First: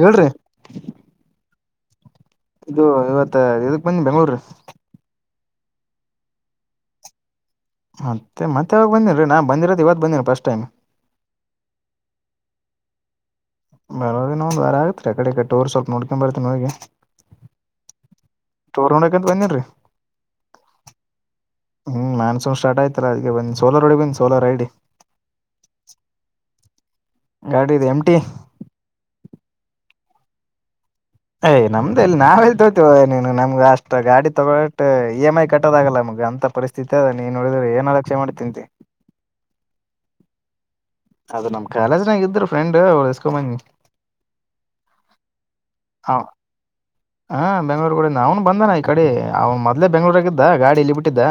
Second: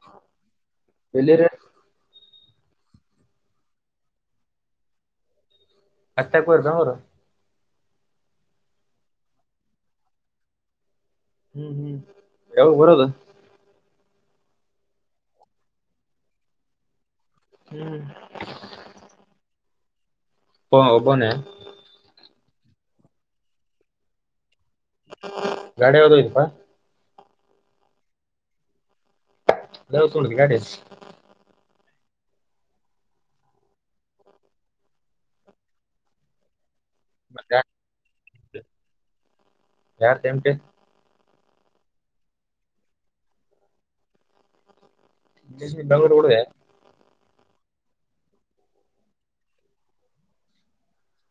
ಹೇಳ್ರಿ ಎಲ್ಲಿರ ಇದು ಇವತ್ತ ಇದಕ್ ಬಂದಿನೀ ಬೆಂಗಳಳೂರು ಅತ್ತಕ್ಕೆ ಬ [unintelligible] ರ್ದ ಅವರು ಅತ್ತೆ ಮತಾಡ್ಬಾದಿಲಾರಿ ಬಂದಿಲ್ ರೀ ನಾ ಬಂದಿರದ ಇವತ್ತು ಬಂದಿನಿ ಫಸ್ಟ್ ಟೈಮ್ ಹ್ಮ್ ಹ್ಮ್ ಯಾವಾಗ ಬರೋದ ಬರೋ ಒಂದು ವರ ಆಗತ್ರಿ ಆಕಡೆ ಈ ಕಡೆ ಟೂರ್ ಸ್ವಲ್ಪ ನೋಡ್ಕೊಂಡ ಬರ್ತ್ತನೀ ಹೋಗಿ ಹ್ಮ್ ಟೂರ್ ನೋಡಕಂತ ಬಂದಿನ್ರಿ ಹ ಒಬನೆ ಶೋ ಸ್ಟಾರ್ಟ್ ಆಯ್ತ ಅಲ ಅದಕೆ ಬಂದು ಸೋಲರ್ ರೋಡಿ ಬಂದು ಸೋಲರ್ ಐಡಿ ಗಾಡಿ ಯಾವದೋ ಹೊಯ್ದಪ ಗಾಡಿ ಇದೆ ಮ್ ಟಿ [unintelligible] ಗಾಡಿ ನಮ್ದ ಇಲ್ಲಿ ನಾವ ಎಲ್ಲಿ ತಕೊತೀವೋ ನೀನು ನಮ್ಗೆ ಅಷ್ಟ ಗಾಡಿ ತಕೊಳ್ಳುತ್ತ್ತಇ ಎಂ ಐ ಕಟ್ಟೋದಾಗಲ್ಲ ನಮಗ ಅಂತ ಪರಿಸ್ ಅದ ನೀನ್ ನೋಡಿದ್ರೆ ಏನ್ ಅಲಕ್ಷೆ ಮಾಡಿತಂತಿ ಯಾರ [unintelligible] ಅದ ನಮ್ ಕಾಲೇಜ್ನಾಗ ಇದ್ರ ಫ್ರೆಂಡ್ ಅವರ್ದು ಇಸ್ಕೊ ಬದಿನಿ [unintelligible] ಹಾ ಬೆಂಗ್ಳೂರ್ ಅವ್ನು ಬಂದಾನ ಈ ಕಡೆ ಅವ್ ಮೊದ್ಲೆ ಬೆಂಗಳೂರಿನಲಿದ ಗಾಡಿ ಇಲ್ಲಿ ಬಿಟ್ಟಿದ್ದ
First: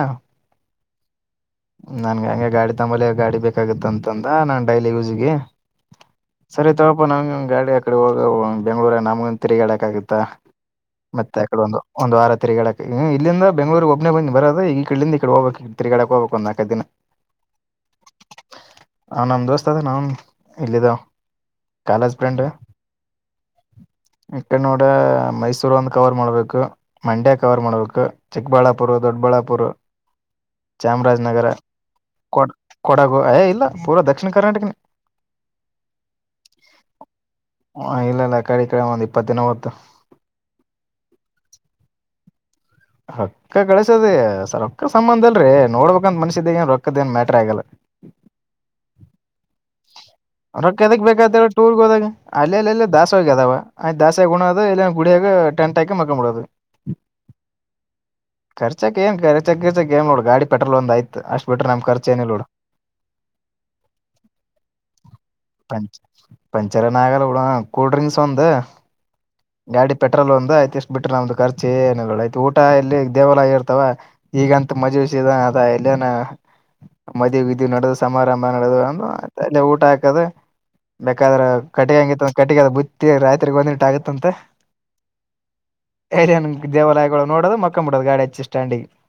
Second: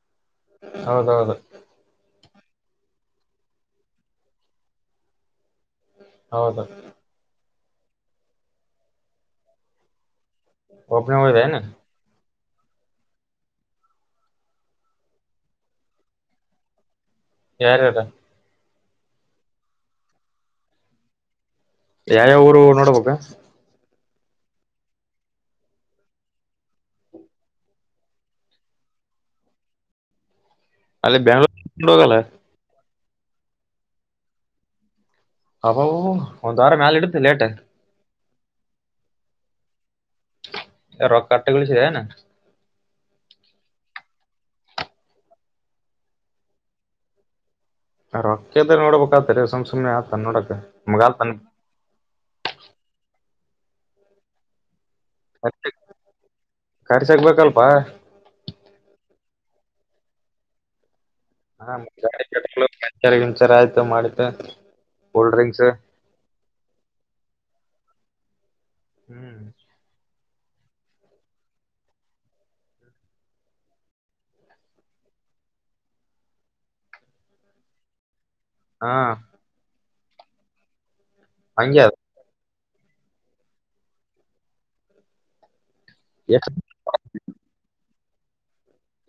ಹೌದೌದು ಹೆಂಗೆ ಗಾಡಿ ತಂಕೊಬಲೇ ಗಾಡಿ ಬೇಕಾಗತ್ತ ಅಂತಂದ ನಾನ್ ಡೈಲಿ ಯೂಸ್ಗೆ ಹೌದು ಸರಿ ತಕೊಪ್ಪ ನಂಗ ಗಾಡಿ ಆ ಕಡೆ ಹೋಗ ಬೆಂಗ್ಳೂರ ನಮಗ ತಿರುಗಾಡಕ್ ಆಗತ್ತ ಒಬ್ನೇ ಮತ್ತೆ ಹೋದೆ ಏನು ಆಕಡೆ ಒಂದು ಒಂದು ವಾರ ತಿರ್ಗಡಕ್ ಇಲ್ಲಿಂದ ಬೆಂಗಗಳೂಗ್ ಒಬ್ಬನೆ ಬರದ ಈ ಇಡಿಂದ ಈ ಕಡೆ ಹೋಗ್ಬೇಕಕ್ ತ ತಿಗಾಕ್ ಹೋಗಬೇಕ ಒಂದ ನಾಲ್ಕ ದಿನ ಯಾರ್ಯಾರ ಹ ನಮ್ ದೋಸ್ತ್ ಅದ ನಾನ್ ಇಲ್ಲಿದ್ದಾವ ಯಾವ್ಯಾವ ಊರು ನೋಡ್ಬೇಕ ಈ ಕಡೆ ನೋಡ್ರ ಮೈಸೂರ್ ಒಂದ್ ಕವರ್ ಮಾಡ್ಬೇಕು ಮಂಡ್ಯ ಕವರ್ ಮಾಡ್ಬೇಕು ಚಿಕ್ಕಬಳ್ಳಾಪುರ ದೊಡ್ಬಳ್ಳಾಪುರ ಅಲ್ಲಿೇ ಬೆಂಗೋರ್ಡಾಗಲ್ಲ ಕೊಡ ಕೊಡಗು ಯ ಇಲ್ಲ ಪೂರ್ ದಕ್ಷಿಣ ಕರ್ನಾಟಕನ ಹಬ ಒಂದ್ ವಾರ ಮ್ಯಾಲ ಇಡುತ್ತೆ ಲೇಟ್ ಆಕಡೆ ಈಕಡೆ ಒಂದು ಇಪ್ಪತ್ತ ನವತ್ತು ರೊಕ್ ಅಷ್ಟು ಗಳಿಸಿದೆನು ರೊಕ್ಕ ಕಳಸದ ಸ ರೊಕ್ಕ ಸಂಬಂಧ ಅಲ್ರೀ ನೋಡ್ಬೇಕಂತ ಮನ್ಸ ಏನ್ ರೊಕ್ಕದ ಏನ್ ಮ್ಯಾಟ್ರ ಆಗಲ್ಲ ರೊಕ್ಕದ ನೋಡ್ಬೇಕಾತರಿ ಸುಮ್ ಸುಮ್ನೆ ಆತನ್ ನೋಡಕ ರೊಕೆದಕ್ ಮುಗಾಲ್ ತನ್ ಬೇಕತರ ಟೂರ್ಗೆ ಹೋದಾಗ ಅಲ್ಲಿ ಅಲ್ಲಲ್ಲ ದಾಸಸ್ ಹೋಗ ಅದಾವ ಆಯ್ ದಾಸ ಉುಣೋ ಇಲ್ಲ ಗುಡಿಯಾಗ ಟೆಂಟ್ ಹಾಕಿ ಮಕ್ಕಡೋದು ಖರ್ಚಾಗ್ಬೇಕಲ್ಪ ರ್ಚಕ್ಕೆ ಏ್ ರ್ಚ ಖರ್ಚಕ್ ಏ್ ನೋಡು ಗಾಡಿ ಪೆಟ್ರೋಲ್ ಒಂದು ಆಯ್ತ ಹ ಪಂಚರ್ಂಚರ್ ಆಯ್ತು ಮಾಡಿದ್ದ ಪಂ ಪಂಚರನ ಆಗಲ್ಲ ಹಡ ಕೂಲ್ ಡ್ರಿಂಕ್ಸ್ ಒಂದು ಹ್ಮ್ ಪೆ್ರೋ ಒಂದುಯ್ತಷ್ಟ ಬಿ್ರ ನ್ದ ಖರ್ಚ ಏ ಊಟ ಎಲ್ಲಿ ದೇವಾಲಯ ಇರ್ತವ ಈಗಂತ ಮಜುವಿಸಿದ ಅದ ಎಲ್ಲನ ಮದೆ ಇದು ನಡೆದ ಸಮಾರಂಭ ಹಾ ಅ ಊಟ ಹಾಕದು ಬೇಕಾದ್ರೆ ಹಂಗೆ ಅದ ಕಟ್ಟಿಂಗಿ ಕಟ್ಟಿಗೆ ಬುತ್ತಿ ರಾತ್ರಿಗ ಒಂದ್ಟ ಆಗುತ್ತಂತ ಎಷ್ಟ್ ನ್ ದೇವಾಲಯಗಳು ಮಕ್ಕಮ್ ಬುಡದ ಗಾಡೆಚಿ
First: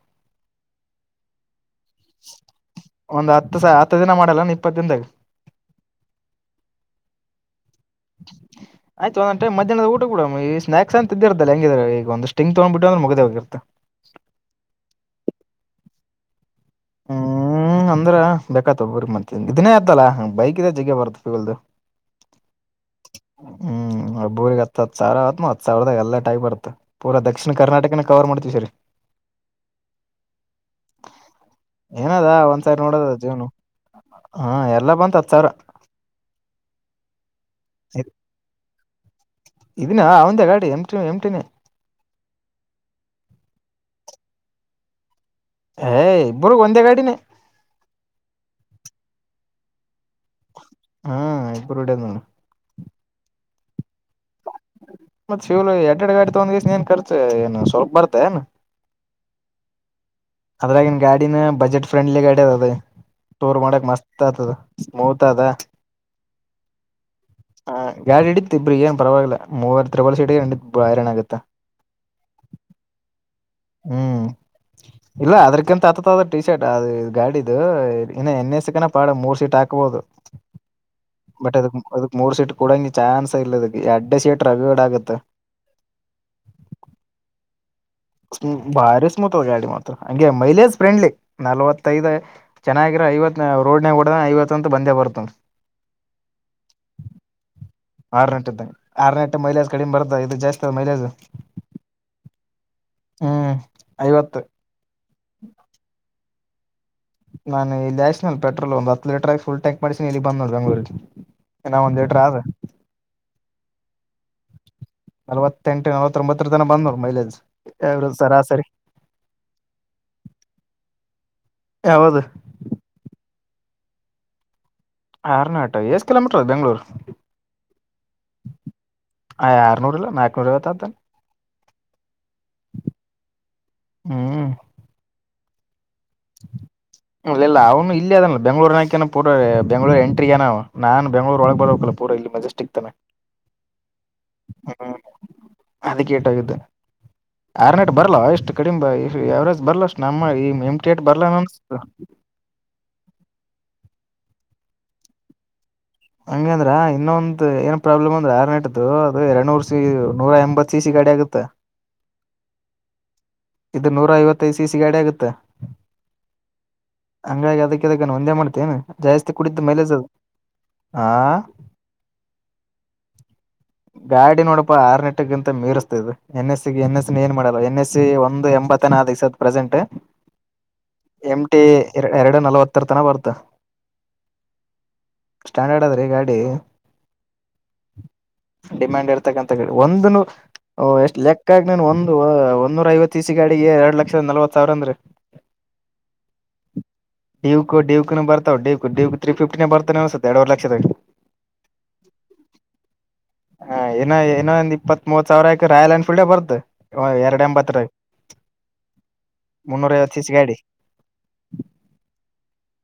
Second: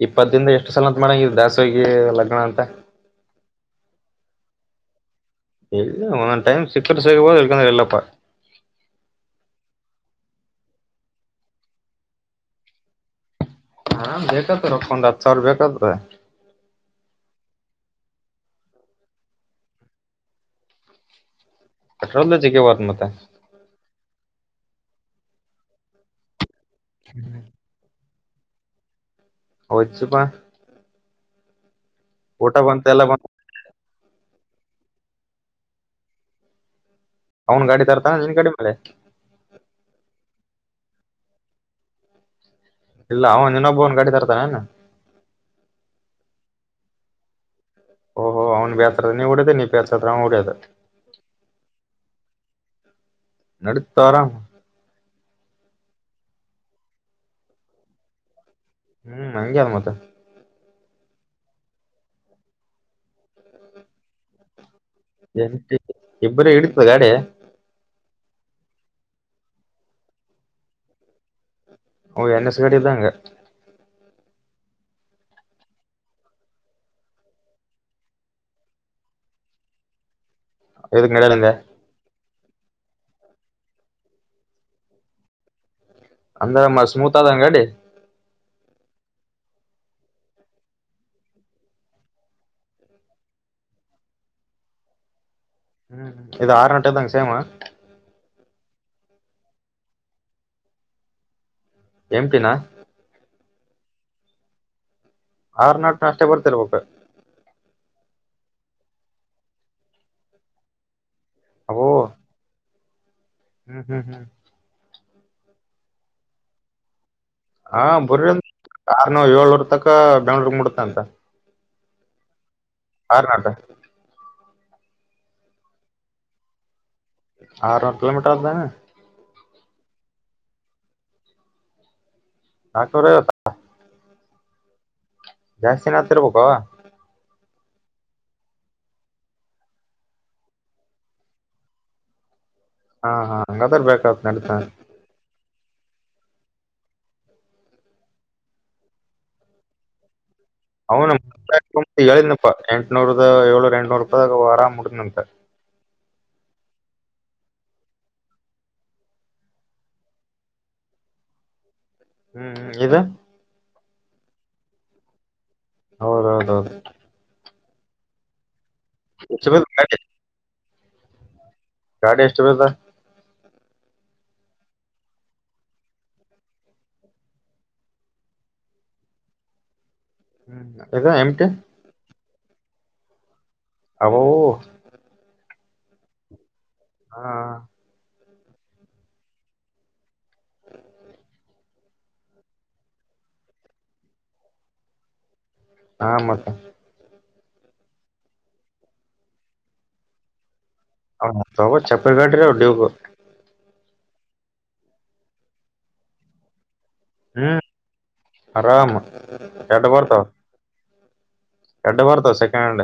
ಇಪ್ಪತ್ತ ದಿಂದ ಎಷ್ಟು ಸಲ ಅಂತ ಮಾಡಂಗ ದಾಸಿಗೆ ಲಗ್ನ ಅಂತ ಒಂದ್ ಹತ್ತು ಹತ್ತು ದಿನ ಮಾಡಲ್ಲಾನ ಇಪ್ಪತ್ತ ದಿನದಾಗ ಒಂದೊಂದು ಟೈಮ ಸಿಕ್ಕರ್ ಸಿಗಬೋದು ಇರ್ಲಿಕಂದ್ರ ಇಲ್ಲಪ್ಪ. ಬಿಟ್ಟಬಿಡಮ ಸ್ನಾಕ್ಸ್ ಅಂತ ಇದ್ದೆ ಇರ್ತಲ್ಲ. ಹೆಂಗಇದ್ರು ಈಗ ಒಂದು ಸ್ಟಿಂಗ್ ತಗ್ಂಡ ಬಿಟ್ಟುಂದ್ರ ಮುಗದ ಹೋತ. ಆರಾಮ್ ಬೇಕತ್ ರೊಕ್ಕ ಒಂದ ಹತ್ತು ಸಾವರು ಬೇಕತ. ಹ್ಮ್, ಅಂದ್ರ ಬೇಕಾತಾದ ಬಿಡು ಮತ್ತ ಇದನ್ನೇ ಆತಲ್ಲ ಬೈಕ ಇದ್ರ ಜಗ್ಗೆ ಬರುತ್ತ ಬಿಡು. ಪೆಟ್ರೋಲ್ದ ಜಗ್ಗೆ ಬರತಾ ಮತ್ತ- ಬೋರ್ಗ್ ಹತ್ ಸಾವಿರ ಆತ ಹತ್ತ ಸಾವಿರದಾಗ ಎಲ್ಲಾಟ ಆಗಿಬರ್ತದ. ಪುರ ದಕ್ಷಿಣ ಕರ್ನಾಟಕನ ಕವರ್ ಮಾಡ್ತೀವಿ ಸರಿ [unintelligible] ಒಚ್ಚುಪಾ [inaudible] ಏನಾದ ಒಂದ್ಸಾರಿ ಎಲ್ಲ ನೋಡೋದ ಬಂತ ಜೀವನ. ಹಾ, ಎಲ್ಲಾ ಬಂತ ಹತ್ತ ಸಾವಿರ. ಅವನ್ ಗಾಡಿ ತರ್ತಾನ ನಿನ್ ಗಾಡಿ ಮೇಲೆ ಇದಿನ ಅವಂದ ಗಾಡಿ ಎಮ [unintelligible] ಟ ಎಮಟಿನೇ ಇಲ್ಲ ಅವನ್ ಇನ್ನೊಬ್ಬ ಒನ್ ಗಾಡಿ ತರ್ತಾನೇನ್, - ಏಯ್ ಇಬ್ಬರು ಒಂದೇ ಗಾಡಿನೇ. ಓ, ಓ ಅವ್ನು ಬ್ಯಾಸರ ಅದ್ರ ನೀನು ಹೊಡೆದು ನಿನಗ ಬ್ಯಾಸರ ಅದ್ರ ಹಾ, ಇಬ್ಬರು ಹೊಡೆದ ನೋಡ ನಡೀತಾ ತೋರ [unintelligible] ಮತ್ತ ಶಿವ ಎಕಡೆ ಗಾಡಿ ತಗೊಂಡ ಗೆಸಿ ಏನ್ ಖರ್ಚು ಏನು ಸ್ವಲ್ಪ ಬರ್ತ ಏನ್, ಹ್ಮ್, ಹಂಗೆ ಮತ್ತ ಅದ್ರಾಗಿನ್ ಗಾಡಿನ ಬಜೆಟ್ ಫ್ರೆಂಡ್ಲಿ ಗಾಡಿ ಅದ ಟೂರ್ ಮಾಡಕ್ ಮಸ್ತ್ ಆಗ್ತದ. ಮೌತ ಅದಾ ಇಬ್ಬರಿ ಹಿಡಿತದ ಗಾಡಿ ಹ ಯಾಡ್ ಹಿಡತ್ ಇಬ್ರಿಗೆ ಏನ್ ಪರವಾಗಿಲ್ಲ, ಮೂವರ ತ್ರಿಬಲ ಸೀಟ್ಗೆ ಹಿಡಿತ್ ಹೈರಾಣ್ ಆಗುತ್ತಾ. - ಅವುಎನ್, ಎಸ್ ಗಾಡಿ ಇದ್ದಂಗ. ಹ್ಮ್, ಇಲ್ಲ ಅದ್ರಕಿಂತ ಹತದ ಟಿ ಶರ್ಟ್ ಅದು ಗಾಡಿದು ಇನ್ನ ಎನ ಎಸಕಿನ ಪಾಡ ಮೂರ್ ಸೀಟಿಂದ. ಹಾಕಬಹುದು. ಇದಕ್ ನಡೆಯಲಿಂಗ ಬಟ್ ಅದಕ- ಅದಕ ಮೂರು ಸೀಟ್ -ಕೂಡಂಗ ಚಾನ್ಸ ಇಲ್ಲದ ಎಡ್ಡೆ ಸೀಟ್ ರಗಡ ಆಗತ್ತೆ. ಅಂದ್ರ ಮ ಸ್ಮೂತ್ ಆದಏನ ಗಾಡಿ. ಹ್ಮು, ಭಾರಿ ಸ್ಮೂತ್ ಆದ ಗಾಡಿ ಮಾತ್ರ ಹಂಗೆ ಮೈಲೇಜ್ ಫ್ರೆಂಡ್ಲಿ ನಲ್ವತ್ತೈದು ಚೆನ್ನಾಗಿರ ಐವತ್ತು- ರೋಡ್ನಗ ಹೊಡದ್ರ ಐವತ್ತು ಅಂತ ಬಂದೇ ಬರ್ತ. ಹ್ಮ್, ಇದು ಆರುನಾಟಿಂಗ ಸೇಮ- ಆರ್ನಾಟು ಮೈಲೇಜ್ ಕಡಿಮೆ ಬರ್ದತ ಇದು ಜಾಸ್ತಿ ಆದ ಮೈಲೇಜ್. ಎಮ್ಟಿನಾ- ಹ್ಮ್, ಐವತ್ತು- ಆರ್ನಟ್ ಅಷ್ಟೇ ಬರ್ತಿರಬೇಕು. ನಾನು ಇಲ್ಲಿಯಸ್ಸನಲ್ ಪೆಟ್ರೋಲ್, ಒಂದು ಹತ್ತು ಲೀಟರ್ ಫುಲ್ ಟ್ಯಾಂಕ್ ಮಾಡಿಸಿನಿ ಇಲ್ಲಿಗಿ ಬಂದ ನೋಡ್ ಬೆಂಗಳೂರಿಗೆ. ಇನ ಅವು ಒಂದ್ ಲೀಟರ ಆದ ಹ್ಮ್ ಹ್ಮ್ ಹ್ಮ್ ನಲ್ವತ್ತೆಂಟು ನಲವತ್ತರೋಬತ್ತರ ತನ ಬಂತನೋಡು ಮೈಲೇಜ್ ಹಾ ಎವರೇಜ್ ಬರ ಸರಾಸರಿ ಆರನೂರು ಏಳನೂರ್ ತಕ ಬೆಂಗಳೂರ್ ಮುಟತ ಅಂತ ಯಾವದು ಕರ್ನಾಟ ಆರನಾಟ ಎಷ್ಟು ಕಿಲೋಮೀಟರ್ ಅದು ಬೆಂಗ್ಳೂರು ಆರನೂರ ಕಿಲೋಮೀಟರ್ ಆತಾದಏನ ಆಯ್ ಆರನೂರಲ್ಲ ನಾಕನೂರ ಐವತ್ತ ಆತದ ನಕನೂರ ಐವತ್ತ ಜಾಸ್ತಿನೆ ಆತಿರ್ಬೇಕ ಓ ಇಲ್ಲ ಇಲ್ಲ ಅವನು ಇಲ್ಲಿ ಅದಲ್ಲ ಬೆಂಗಳೂರ್ನಕಏನ ಪೂರ ಬೆಂಗಳೂರ ಎಂಟ್ರ ಏನ ನನ್ ಬೆಂಗಳೂರು ಒಳಗ್ ಬರಬೇಕಕ್ಲ್ಲ ಪೂರ ಇಲ್ಲಿ ಮೆಸ್ಟಿಕ್ ಹಾ ಹಾ ಹಂಗಾದ್ರ ಬೇಕಆತ ನಡತನೆ ಅದಕ ಏಟಾಗುತ್ತ ಆರ್ನೆೇಟ್ ಬರಲ್ಲ ಎಷ್ಟು ಕಡಿಂಬ ಯವರೇಜ್ ಬರ್ಲ್ಲ ಅಷ್ಟು ನಮ್ಮ ಈ ಎಮ್ ಟಿ ಹ ಏಟ್ ಬರ್ಲ ಅನ್ಸತ ಹೇಳನಪ್ಪಾ ಎಂಟನೂರದ ಏಳೂ ಎಂಟನೂರು ಇಪ್ಪದಕ ವರ ಮುಡನಂತ ಹಂಗ ಅಂದ್ರ ಇನ್ನೊಂದ್ ಏನ್ ಪ್ರಾಬ್ಲಮ್ ಅಂದ್ರೆ ಆರ್ ನೆಟು ಅದು ಎರಡ್ಡುನೂರ್ ಸಿ ನೂರ ಎಂಬತ್ ಸಿ ಸಿ ಗಾಡಿ ಆಗುತ್ತೆ ಹ್ಮ್ ಇದು ಇದು ನೂರ ಐವತ್ತೈದು ಸಿ ಸಿ ಗಾಡಿ ಆಗುತ್ತೆ ಹೌದ ಹೌದ ಹೌದು ಹಂಗಾಗಿ ಅದಕ್ಕೆದಕ್ಕ ಒಂದೇ ಮಾಡ್ತೇನೆ ಜಾಸ್ತಿ ಎಷ್ಟು ಕುಡಿದ್ದ ಬೀಳ್ತ ಮೈಲೇಜ್ ಗಾಡಿ ಅದು ಹ ಗಾಡಿ ಎಷ್ಟ ಬಸ [inaudible] ಗಾಡಿ ನೋಡಪ್ಪಾ ಆರ್ನೆಟಗಿಂತ ಮೀರಿಸಸ್ತಾ್ ಎನ್ ಎಸ್ಸ ಎನ್ ಎಸ್ ಏ ಮಾಡಲ್ಲ ಎನ್ ಎಸ್ಸ ಒಂದು ಎಂಬತ್ತನಿವ್ಸದ ಪ್ರೆಸೆಂಟ್ ಹ್ಮ್ ಇದದ ಎಮಟ ಎಮ್ ಟಿ ಎರಡು ನಲವತ್ತರ ತನ ಬರ್ತ ಅವ ಸ್ಟ್ಯಾಂಡರ್ಡ್ ಅದ್ರಿ ಗಾಡಿ ಹಾ ಡಿಮ್ಯಾಂಡ್ ಇರ್ತಕ್ಕಂಂತ ಹೇಳಿ ಒಂದು ಎಷ್ಟು ಲೆಕ್ಕಗ ನ ಒಂದು ಒೂರ ಐವತ್ತು ತಿಸಿಗಾಡಿಗೆ ಎರಡ್ ಲಕ್ಷದ ನಲ್ವತ್ ಸಾವಿರ ಅಂದ್ರೀ ಹಾ ಮತ್ತ ಡಿು ಡಿವುು ಬರ್ತಾವ ು ೀ ಿಫ್ಟಿನೇ ಬರ್ತವೆನ್ಸೆ ಎರವ ಲಕ್ಷದ ಹೋಗ ಚಪ್ಪಲ್ ಗಟ್ರ ಹಾ ಏನೋ ಏನೊಂದ ಇಪ್ಪತ್ ಸಾವಿರ ಆಯಕ ರಾಯಲ್ ಎನ್ಫೀಲ್ಡೇ ಬರ್ದು ಎರಡ್ ಎಂಬತ್ತರ ಆರಾಮ ಎಟ ಬರ್ತ ಐವತ್ತು ಸಿ ಸಿ ಗಾಡಿ ಎಡ್ಡ ಬರ್ತಾವ ಸೆಕೆಂಡ್ ಹ್ಯಾಂಡ್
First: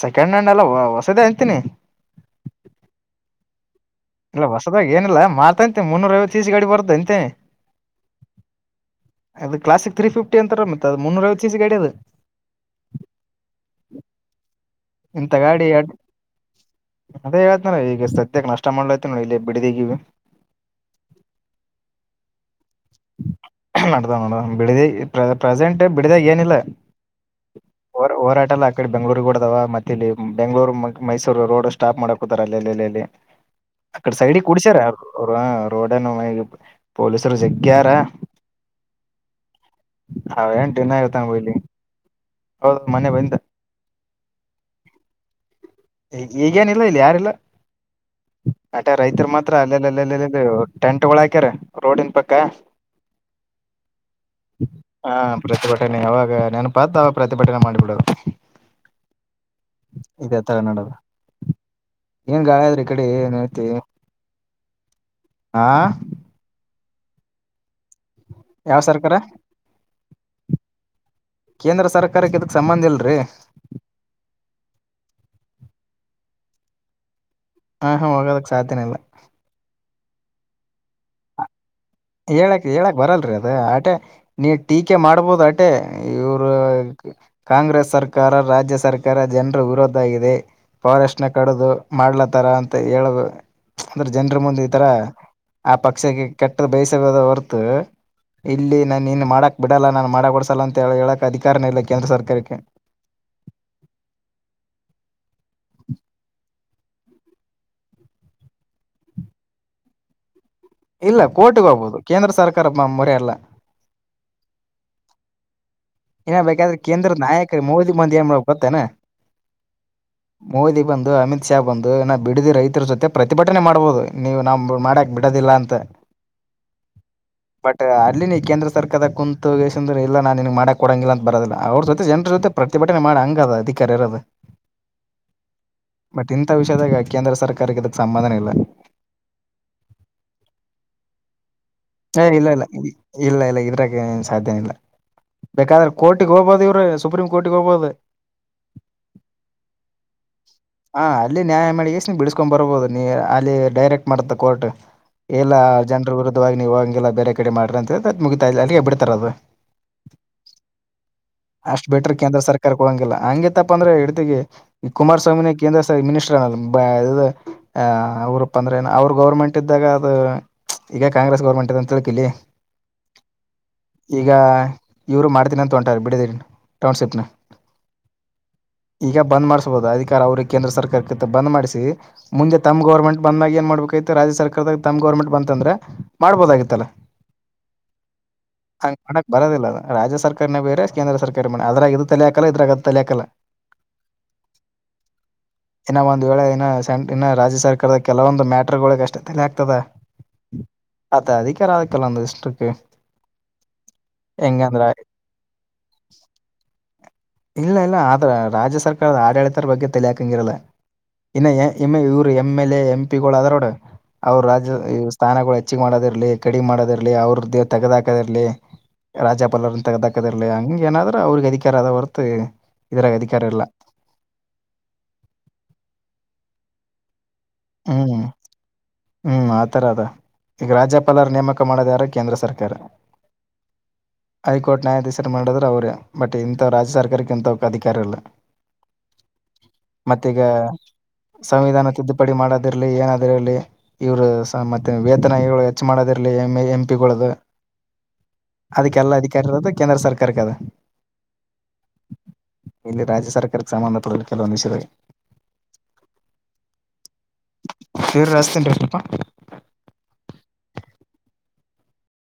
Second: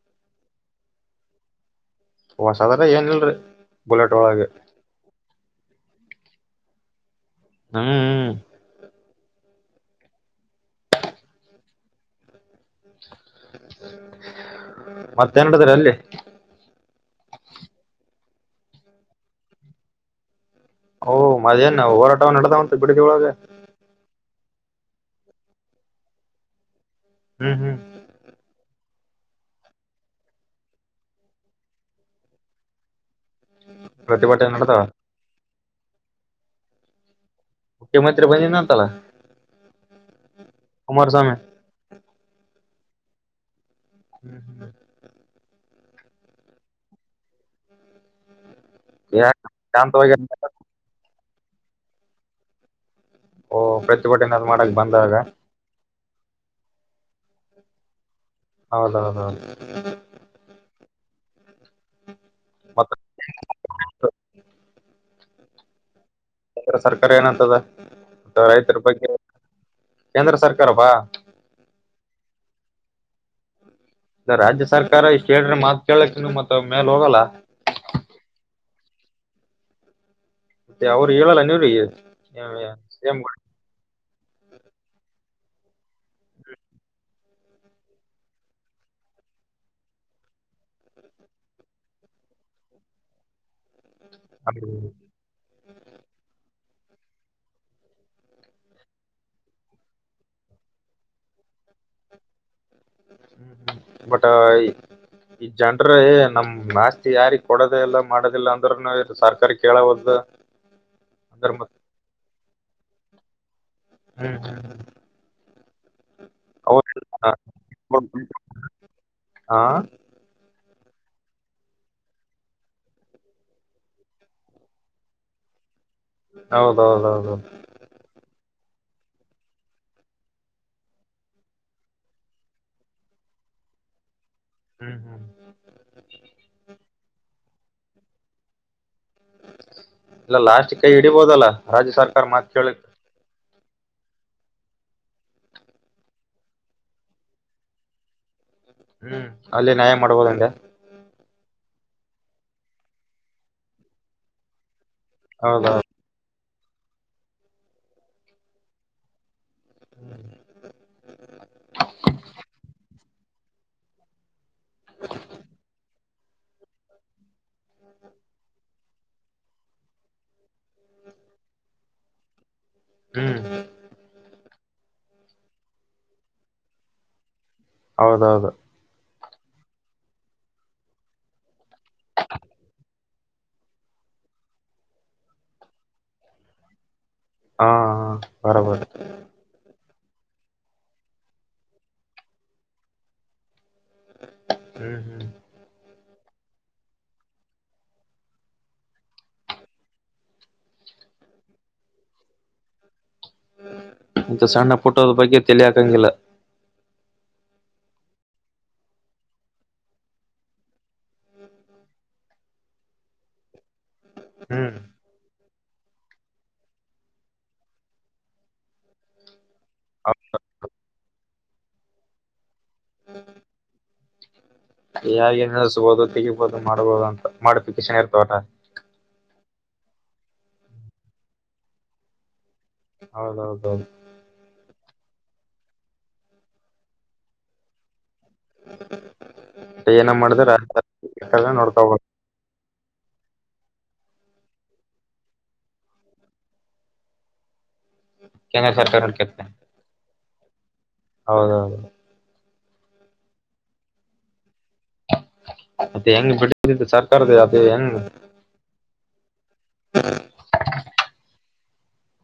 ಸೆಕೆಂಡ್ ಹ್ಯಾಂಡ್ ಎಲ್ಲ ಹೊಸದ ಅಂತನಿ ಹೊಸದಲ್ಲ ಏನ್ ಇಲ್ರಿ ಇಲ್ಲ ಹೊಸದಾಗ ಏನಿಲ್ಲ ಮತಾಂತೆ ಮುನ್ನೂರ ವತ್ತು ತಸ ಗಡಿ ಬರುದ ಅಂತೆನೆ ಹ್ಮ್ ಅದು ಕ್ಲಾಸಿಕ್ ತ್ರೀ ಫಿಫ್ಟಿ ಅಂತಾರ ಮತ್ತ ಅದು ಮುನ್ನೂರ ಐವತ್ತು ಸ ಸಿ ಗಾಡಿ ಅದು [inaudible] ಇಂತ ಗಾಡಿ ಮತ್ತೇನ್ಡ್ತರ ಎರಡ್ ಅಲ್ಲಿ ಅದೇ ಹೇಳೇತ್ನ ಈಗ ಸದ್ಯಕ್ಕೆ ನಷ್ಟ ಮಾಡ್ಲೈತಿ ನೋ ಇಲ್ಲಿ ಬಿಡಿದಗೀಿವವಿ ಓ ಮದೇನ ಹೋರಾಟ ನಡ್ದ ಉಂಟು ಬಿಡಿದ ಒಳಗೆ ಬಿಡಿದ ಪ್ರೆಸೆಂಟ್ ಬಿಡಿದಾಗ ಏನಿಲ್ಲ ಹ್ಮ್ ಹ್ಮ್ ಹೋರಾಟಲ್ಲತ ಕಡೆ ಬೆಂಗ್ೂರಿಗೆಗೂಡದ ಮತ್ತೆ ಇಲ್ಲಿ ಬೆಂಗ್ಗಳೂರು ಮೈಸೂರು ರೋಡ್ ಸ್ಟಾಪ್ ಮಾಡಕೂತಾರ ಅಲ್ಲೆಲ್ಲಿ ಅಕಡೆ ಸೈಡಿಗೆ ಪ್ರತಿಭಟನೆ ಕುಡಸಾರ ನಡದಾವ ಅವ ರೋಡ್ನ್ನು ಪೊಲೀಸ್ ಮುಖ್ಯಮಂತ್ರಿ ಬನ್ನ ನಂತಲ್ಲ ಹ ಅವ ಏನ್ ದಿನ ಇರ್ತಾನ ಹೋಗ್ಲಿ ಮೊನ್ನೆ ಬಂದಿದ್ದ ಈ ಈಗೇನಿಲ್ಲ ಇಲ್ಲಿ ಯಾರಿಲ್ಲ ಅಟೆ ರೈತರು ಯಾಕ ಮಾತ್ರ ಅಲ್ಲೆಲ್ಲಿ ಶಾಂತವಾಗಿ ಅಲ್ಲೆ ಟೆಂಟ್ಗಳಗಳು ಹಾಕ್ಯಾರ ರೋಡಿನ್ ಪಕ್ಕ ಓ ಪ್ರತಿಭಟನೆ ಮಾಡಕ್ ಬಂದಾಗ ಅವಾಗ ನೆನಪ್ ಆತ ಅವಾಗ ಪ್ರತಿಭಟನೆ ಮಾಡಿಬಿಡೋದು ಇದೇ ತರ ಹೌದೌದೌದು ನಡೋದು ಏನ್ ಗಾಳಿ ಈ ಕಡೆ ಏನ್ ಹೇಳ್ತೆ ಹಾ ಕೇಂದ್ರ ಸರ್ಕಾರ ಏನಂತದ ರೈತರ ಯಾವ ಬಗ್ಗೆ ಸರ್ಕಾರ ಕೇಂದ್ರ ಸರ್ಕಾರಪ್ಪ ಕೇಂದ್ರ ಸರ್ಕಾರಕ್ಕೆ ಇದಕ್ ಸಂಬಂಧ ಇಲ್ರಿ ರಾಜ್ಯ ಸರ್ಕಾರ ಇಷ್ಟ ಹೇಳ್ರೆ ಮಾತ್ ಕೇಳಾಕ್ ಮತ್ ಮೇಲೆ ಹೋಗಲ್ಲ ಹಾ ಹಾ ಹೋಗೋದಕ್ ಸಾಧ್ಯನೆ ಇಲ್ಲ ಮತ್ತೆ ಅವ್ರು ಹೇಳಲ್ಲ ನೀವ್ರಿಗೆ ಹೇಳಕ್ ಹೇಳಕ್ ಬರಲ್ರಿ ಅದ ಅಟೆ ನೀ ಟೀಕೆ ಮಾಡ್ಬೋದು ಅಟೆ ಇವ್ರು ಕಾಂಗ್ರೆಸ್ ಸರ್ಕಾರ ರಾಜ್ಯ ಸರ್ಕಾರ ಜನರು ವಿರೋಧಾಗಿದೆ ಫಾರೆಸ್ಟ್ನ ಕಡಿದು ಮಾಡಲತ್ತ ಅಂತ ಹೇಳ ಅಂದ್ರೆ ಜನ್ರ ಮುಂದೆ ಈತರ ಆ ಪಕ್ಷಕ್ಕೆ ಕೆಟ್ಟ ಬೇಸದ ಹೊರ್ತು ಇಲ್ಲಿ ನಾನ ಇನ್ ಮಾಡಕ್ ಬಿಡಲ್ಲ ನಾನ್ ಮಾಡಕ್ಕ ಕೊಡ್ಸಲ್ಲ ಅಂತ ಹೇಳ ಹೇಳಕ್ ಅಧಿಕಾರನೇ ಇಲ್ಲ ಕೇಂದ್ರ ಸರ್ಕಾರಕ್ಕೆ ಹ್ಮ್ಮ ಬಟ್ ಈ ಜನ್ರ ನಮ್ ಆಸ್ತಿ ಯಾರಿ ಕೊಡೋದ ಇಲ್ಲ ಮಾಡದಿಲ್ಲ ಅಂದ್ರೂನು ಸರ್ಕಾರ ಕೇಳವದು ಇಲ್ಲ ಕೋರ್ಟಗ ಹೋಗ್ಬೋದು ಕೇಂದ್ರ ಸರ್ಕಾರ ಮೊರೆ ಅಲ್ಲ ಹ್ಮ್ ಹ್ಮ್ ಹ್ಮ ಏನ ಬೇಕಾದ್ರೆ ಕೇಂದ್ರ ನಾಯಕರ ಮೋದಿ ಮಂದಿ ಏನ್ ಹ್ಮ್ ಮಾಡಬೇಕು ಗೊತ್ತೇನಾ ಹಾ ಮೋದಿ ಬಂದು ಅಮಿತ್ ಶಾ ಬಂದು ಇ ಬಿಡಿದಿ ರೈತರ ಜೊತೆ ಪ್ರತಿಭಟನೆ ಮಾಡ್ಬೋದು ನೀವು ನಾವು ಮಾಡಾಕ್ ಬಿಡೋದಿಲ್ಲ ಅಂತ ಹೌದೌದೌದು ಹ್ಮ್ ಬಟ್ ಅಲ್ಲಿ ನೀ ಕೇಂದ್ರ ಸರ್ಕಾರದ ಕುಂತ್ ವೇಸ್ಟ್ ಅಂದ್ರೆ ಇಲ್ಲ ನಾನ್ ಮಾಡಕ್ ಕೊಡಂಗಿಲ್ಲ ಅಂತ ಬರೋದಿಲ್ಲ ಅವ್ರ ಜೊತೆ ಜನರ ಜೊತೆ ಪ್ರತಿಭಟನೆ ಮಾಡಿ ಹಂಗ ಅಧಿಕಾರಿ ಇರೋದು ಹ್ಮ್ ಬಟ್ ಇಂಥ ವಿಷಯದಾಗ ಕೇಂದ್ರ ಸರ್ಕಾರಕ್ಕೆ ಅದಕ್ ಸಂಬಂಧನೆ ಇಲ್ಲ ಇಲ್ಲ ಲಾಸ್ಟ್ ಕೈ ಹಿಡಿಬೋದಲ್ಲ ರಾಜ್ಯ ಸರ್ಕಾರ ಹ ಇಲ್ಲ ಮಾತ್ ಇಲ್ಲ ಕೇಳಿಕ್ ಇಲ್ಲ ಇಲ್ಲ ಇದ್ರಾಗ ಸಾಧ್ಯನಿಲ್ಲ ಬೇಕಾದ್ರೆ ಕೋರ್ಟಗ್ ಹೋಗಬೋದು ಇವ್ರೆ ಸುಪ್ರೀಂ ಕೋರ್ಟಿಗೆ ಹೋಗ್ಬಹದು ಹ್ಮ್ ಅಲ್ಲಿ ನ್ಯಾಯ ಮಾಡಬಹುದು ಅಂದ್ಯಾ ಹಾ ಅಲ್ಲಿ ನ್ಯಾಯ ಮಳಿಗೆಷ್ಟ ನೀ ಬಿಳಿಸಸ್ಕೊಂಡ್ ಬರ್ಬೋದು ನೀ ಅಲ್ಲಿ ಡೈರೆಕ್ಟ್ ಮಾಡತ್ತ ಕೋರ್ಟ್ ಎಲ್ಲ ಹೌದೌದು ಜನ್ರ ವಿರುದ್ಧವಾಗಿ ನೀವು ಹಂಗೆಲ್ಲಾ ಬೇರೆ ಕಡೆ ಮಾಡ್ರಿ ಅಂತ ಮುಗತಾ ಇ ಅಲ್ಲಿಗೆ ಬಿಡ್ತಾರ ಅದು ಅಷ್ಟ್ ಬಿಟ್ರ ಕೇಂದ್ರ ಸರ್ಕಾರಕ್ಕೆ ಹೋಗಂಗಿಲ್ಲ ಹಂಗೆತ್ತಪ್ಪ ಅಂದ್ರೆ ಹಡ್ತಿಗೆ ಈ ಕುಮಾರಸ್ವಾಮಿನ ಮಿನಿಸ್ಟರ್ ಅ ಅವ್ರಪ್ಪ ಅಂದ್ರ ಅವ್ರರು ಗೌರ್ಮೆಂಟ್ ಇದ್ದಾಗ ಅದು ಈಗ ಕಾಂಗ್ರೆಸ್ ಗೌರ್ಮೆಂಟ್ ಅಂತ ತಿಳ್ಕಲಿ ಹ್ಮ್ ಈಗ ಇವ್ರು ಮಾಡ್ತೀನಿ ಅಂತ ಹೊಂಟಾರ ಬಿಡಿದ ಟೌನ್ಶಿಪ್ನ ಹೌದೌದು ಈಗ ಬಂದ್ ಮಾಡಿಸಬಹದು ಅಧಿಕಾರ ಅವ್ರಿಗೆ ಕೇಂದ್ರ ಸರ್ಕಾರಕ್ಕೆ ಬಂದ ಮಾಡಿಸಿ ಮುಂದೆ ತಮ ಗವರ್ನಮೆಂಟ್ ಬಂದಾಗ ಏನ್ ಮಾಡಬೇಕು ರಾಜ್ಯ ಸರ್ಕಾರ ತಮ್ ಬಂದ ಅಂದ್ರೆ ಮಾಡ್ಬೋದಾಗಿತ್ತಲ್ಲ ಹಾ ಹಾ ಬರಬರ ಹಂಗ ಮಾಡಕ್ ಬರದಿಲ್ಲ ರಾಜ್ಯ ಸರ್ಕಾರನೇ ಬೇರೆ ಕೇಂದ್ರ ಸರ್ಕಾರ ಮೇ ಅದ್ರಾಗ ಇದು ತಲೆಕಲ್ಲ ಇದ್ರಾಗ ಅದು ತಲೆ ಹಾಕಲ್ಲ ಹ್ಮ್ ಹ್ಮ್ ಇನ್ನ ಒಂದ ವೇಳೆ ಇನ್ನ ಸೆಂ ಇನ್ನ ರಾಜ್ಯ ಸರ್ಕಾರದ ಕೆಲವೊಂದು ಮ್ಯಾಟ್ರಗಳಗ್ ಅಷ್ಟೆ ತಲೆ ಆಗ್ತದೆ ಅದ ಅಧಿಕಾರದಕ್ಕೆಲ್ಲ [unintelligible] ಸಣ್ಣ ಪುಟ್ಟೋದ ಬಗ್ಗೆ ತಲೆಹಾಕಗಿಲ್ಲ ಇಲ್ಲ ಇಲ್ಲ ಆದ್ರ ರಾಜ್ಯ ಸರ್ಕಾರದ ಆಡಳಿತರ ಬಗ್ಗೆ ತಲೆ ಹಾಕಂಗ ಇರಲ್ಲ ಇನ್ನ ಇವರು ಎಮ್ ಎಲ್ ಎ ಎಂ ಪಿಗಳು ಅದೇ ನೋಡು ಅವ್ರ ರಾಜ್ಯ ಹ್ಮ್ ಇ ಸ್ಥಾನಗಳು ಚ್ಚಿ ಮಾಡೋದಿರ್ಲಿ ಕಡಿ ಮಾಡೋದಿರ್ಲಿ ಅವ್ರದ ದೇ ತಗದ ಹಾಕೋದರ್ಲಿ ರಾಜ ಲ್ಲರ್ಂತ ತಗ್ದಕ್ಕದಿರ್ಲಿ ಹಂಗಗೆ ಏನಾದ್ರೂ ಅವ್ರಿಗೆ ಅಧಿಕಾರ ಆದದ ಹೊರತು ಇದರಾಗ ಅಧಿಕಾರ ಇಲ್ಲ ಯ ನೆನೆಸ್ಬೋುದು ತೆಗಿಬೋದು ಮಾಡ್ಬೋದು ಅಂತ ಮಾಡಿಫಿಕೇಶನ್ ಹ್ಮ್ ಇರ್ತವಟಾ ಹ್ಮ್ ಆತರ ಅದ ಈಗ ರಾಜ್ಯಪಾಲ ಅವರ ನೇಮಕ ಮಾಡದ ಯಾರ ಕೇಂದ್ರ ಸರ್ಕಾರ ಹೌದೌದೌದು ಹೈಕೋರ್ಟ್ ನ್ಯಾಯಾಧೀಶ ಮಾಡಿದ್ರರು ಅವ್ರೇ ಬಟ್ ಇಂಥ ರಾಜ್ಯ ಸರ್ಕಾರಕ್ಕೆ ಇಂತ ಅಧಿಕಾರ ಇಲ್ಲ ಏನ ಮತ್ತೀಗ ಮಾಡಿದ್ರ ನೋಡ್ಕ ಇರ್ಲಿ ಏನಾದಿರ್ಲಿ ಇವರು ಮತ್ತೆ ವೇತನಗಳು ಹೆಚ್ಚು ಮಾಡೋದಿರ್ಲಿ ಎ ಎಂ ಪಿಗಳದು ಕೇಂದ್ರ ಅದಕ್ಕೆ ಸರ್ಕಾರ ಎಲ್ಲ ಅಧಿಕಾರಿರ ಅದು ಕೇಂದ್ರ ಸರ್ಕಾರಕ್ಕೆ ಅದ ಹೌದೌದು ಇಲ್ಲಿ ರಾಜ್ಯ ಸರ್ಕಾರಕ್ಕೆ ಸಂಬಂಧಪಟ್ಟಡ ಕೆಲವೊಂದು ವಿಷಯ ಮತ್ತೆ ಹೆಂಗ [unintelligible] ಸರ್ಕಾರದ ಆದ ಎಂಗ್ ಇವ್ರು ಹಚ್ತೀನಿ ರೀ ಸ್ವಲ್ಪ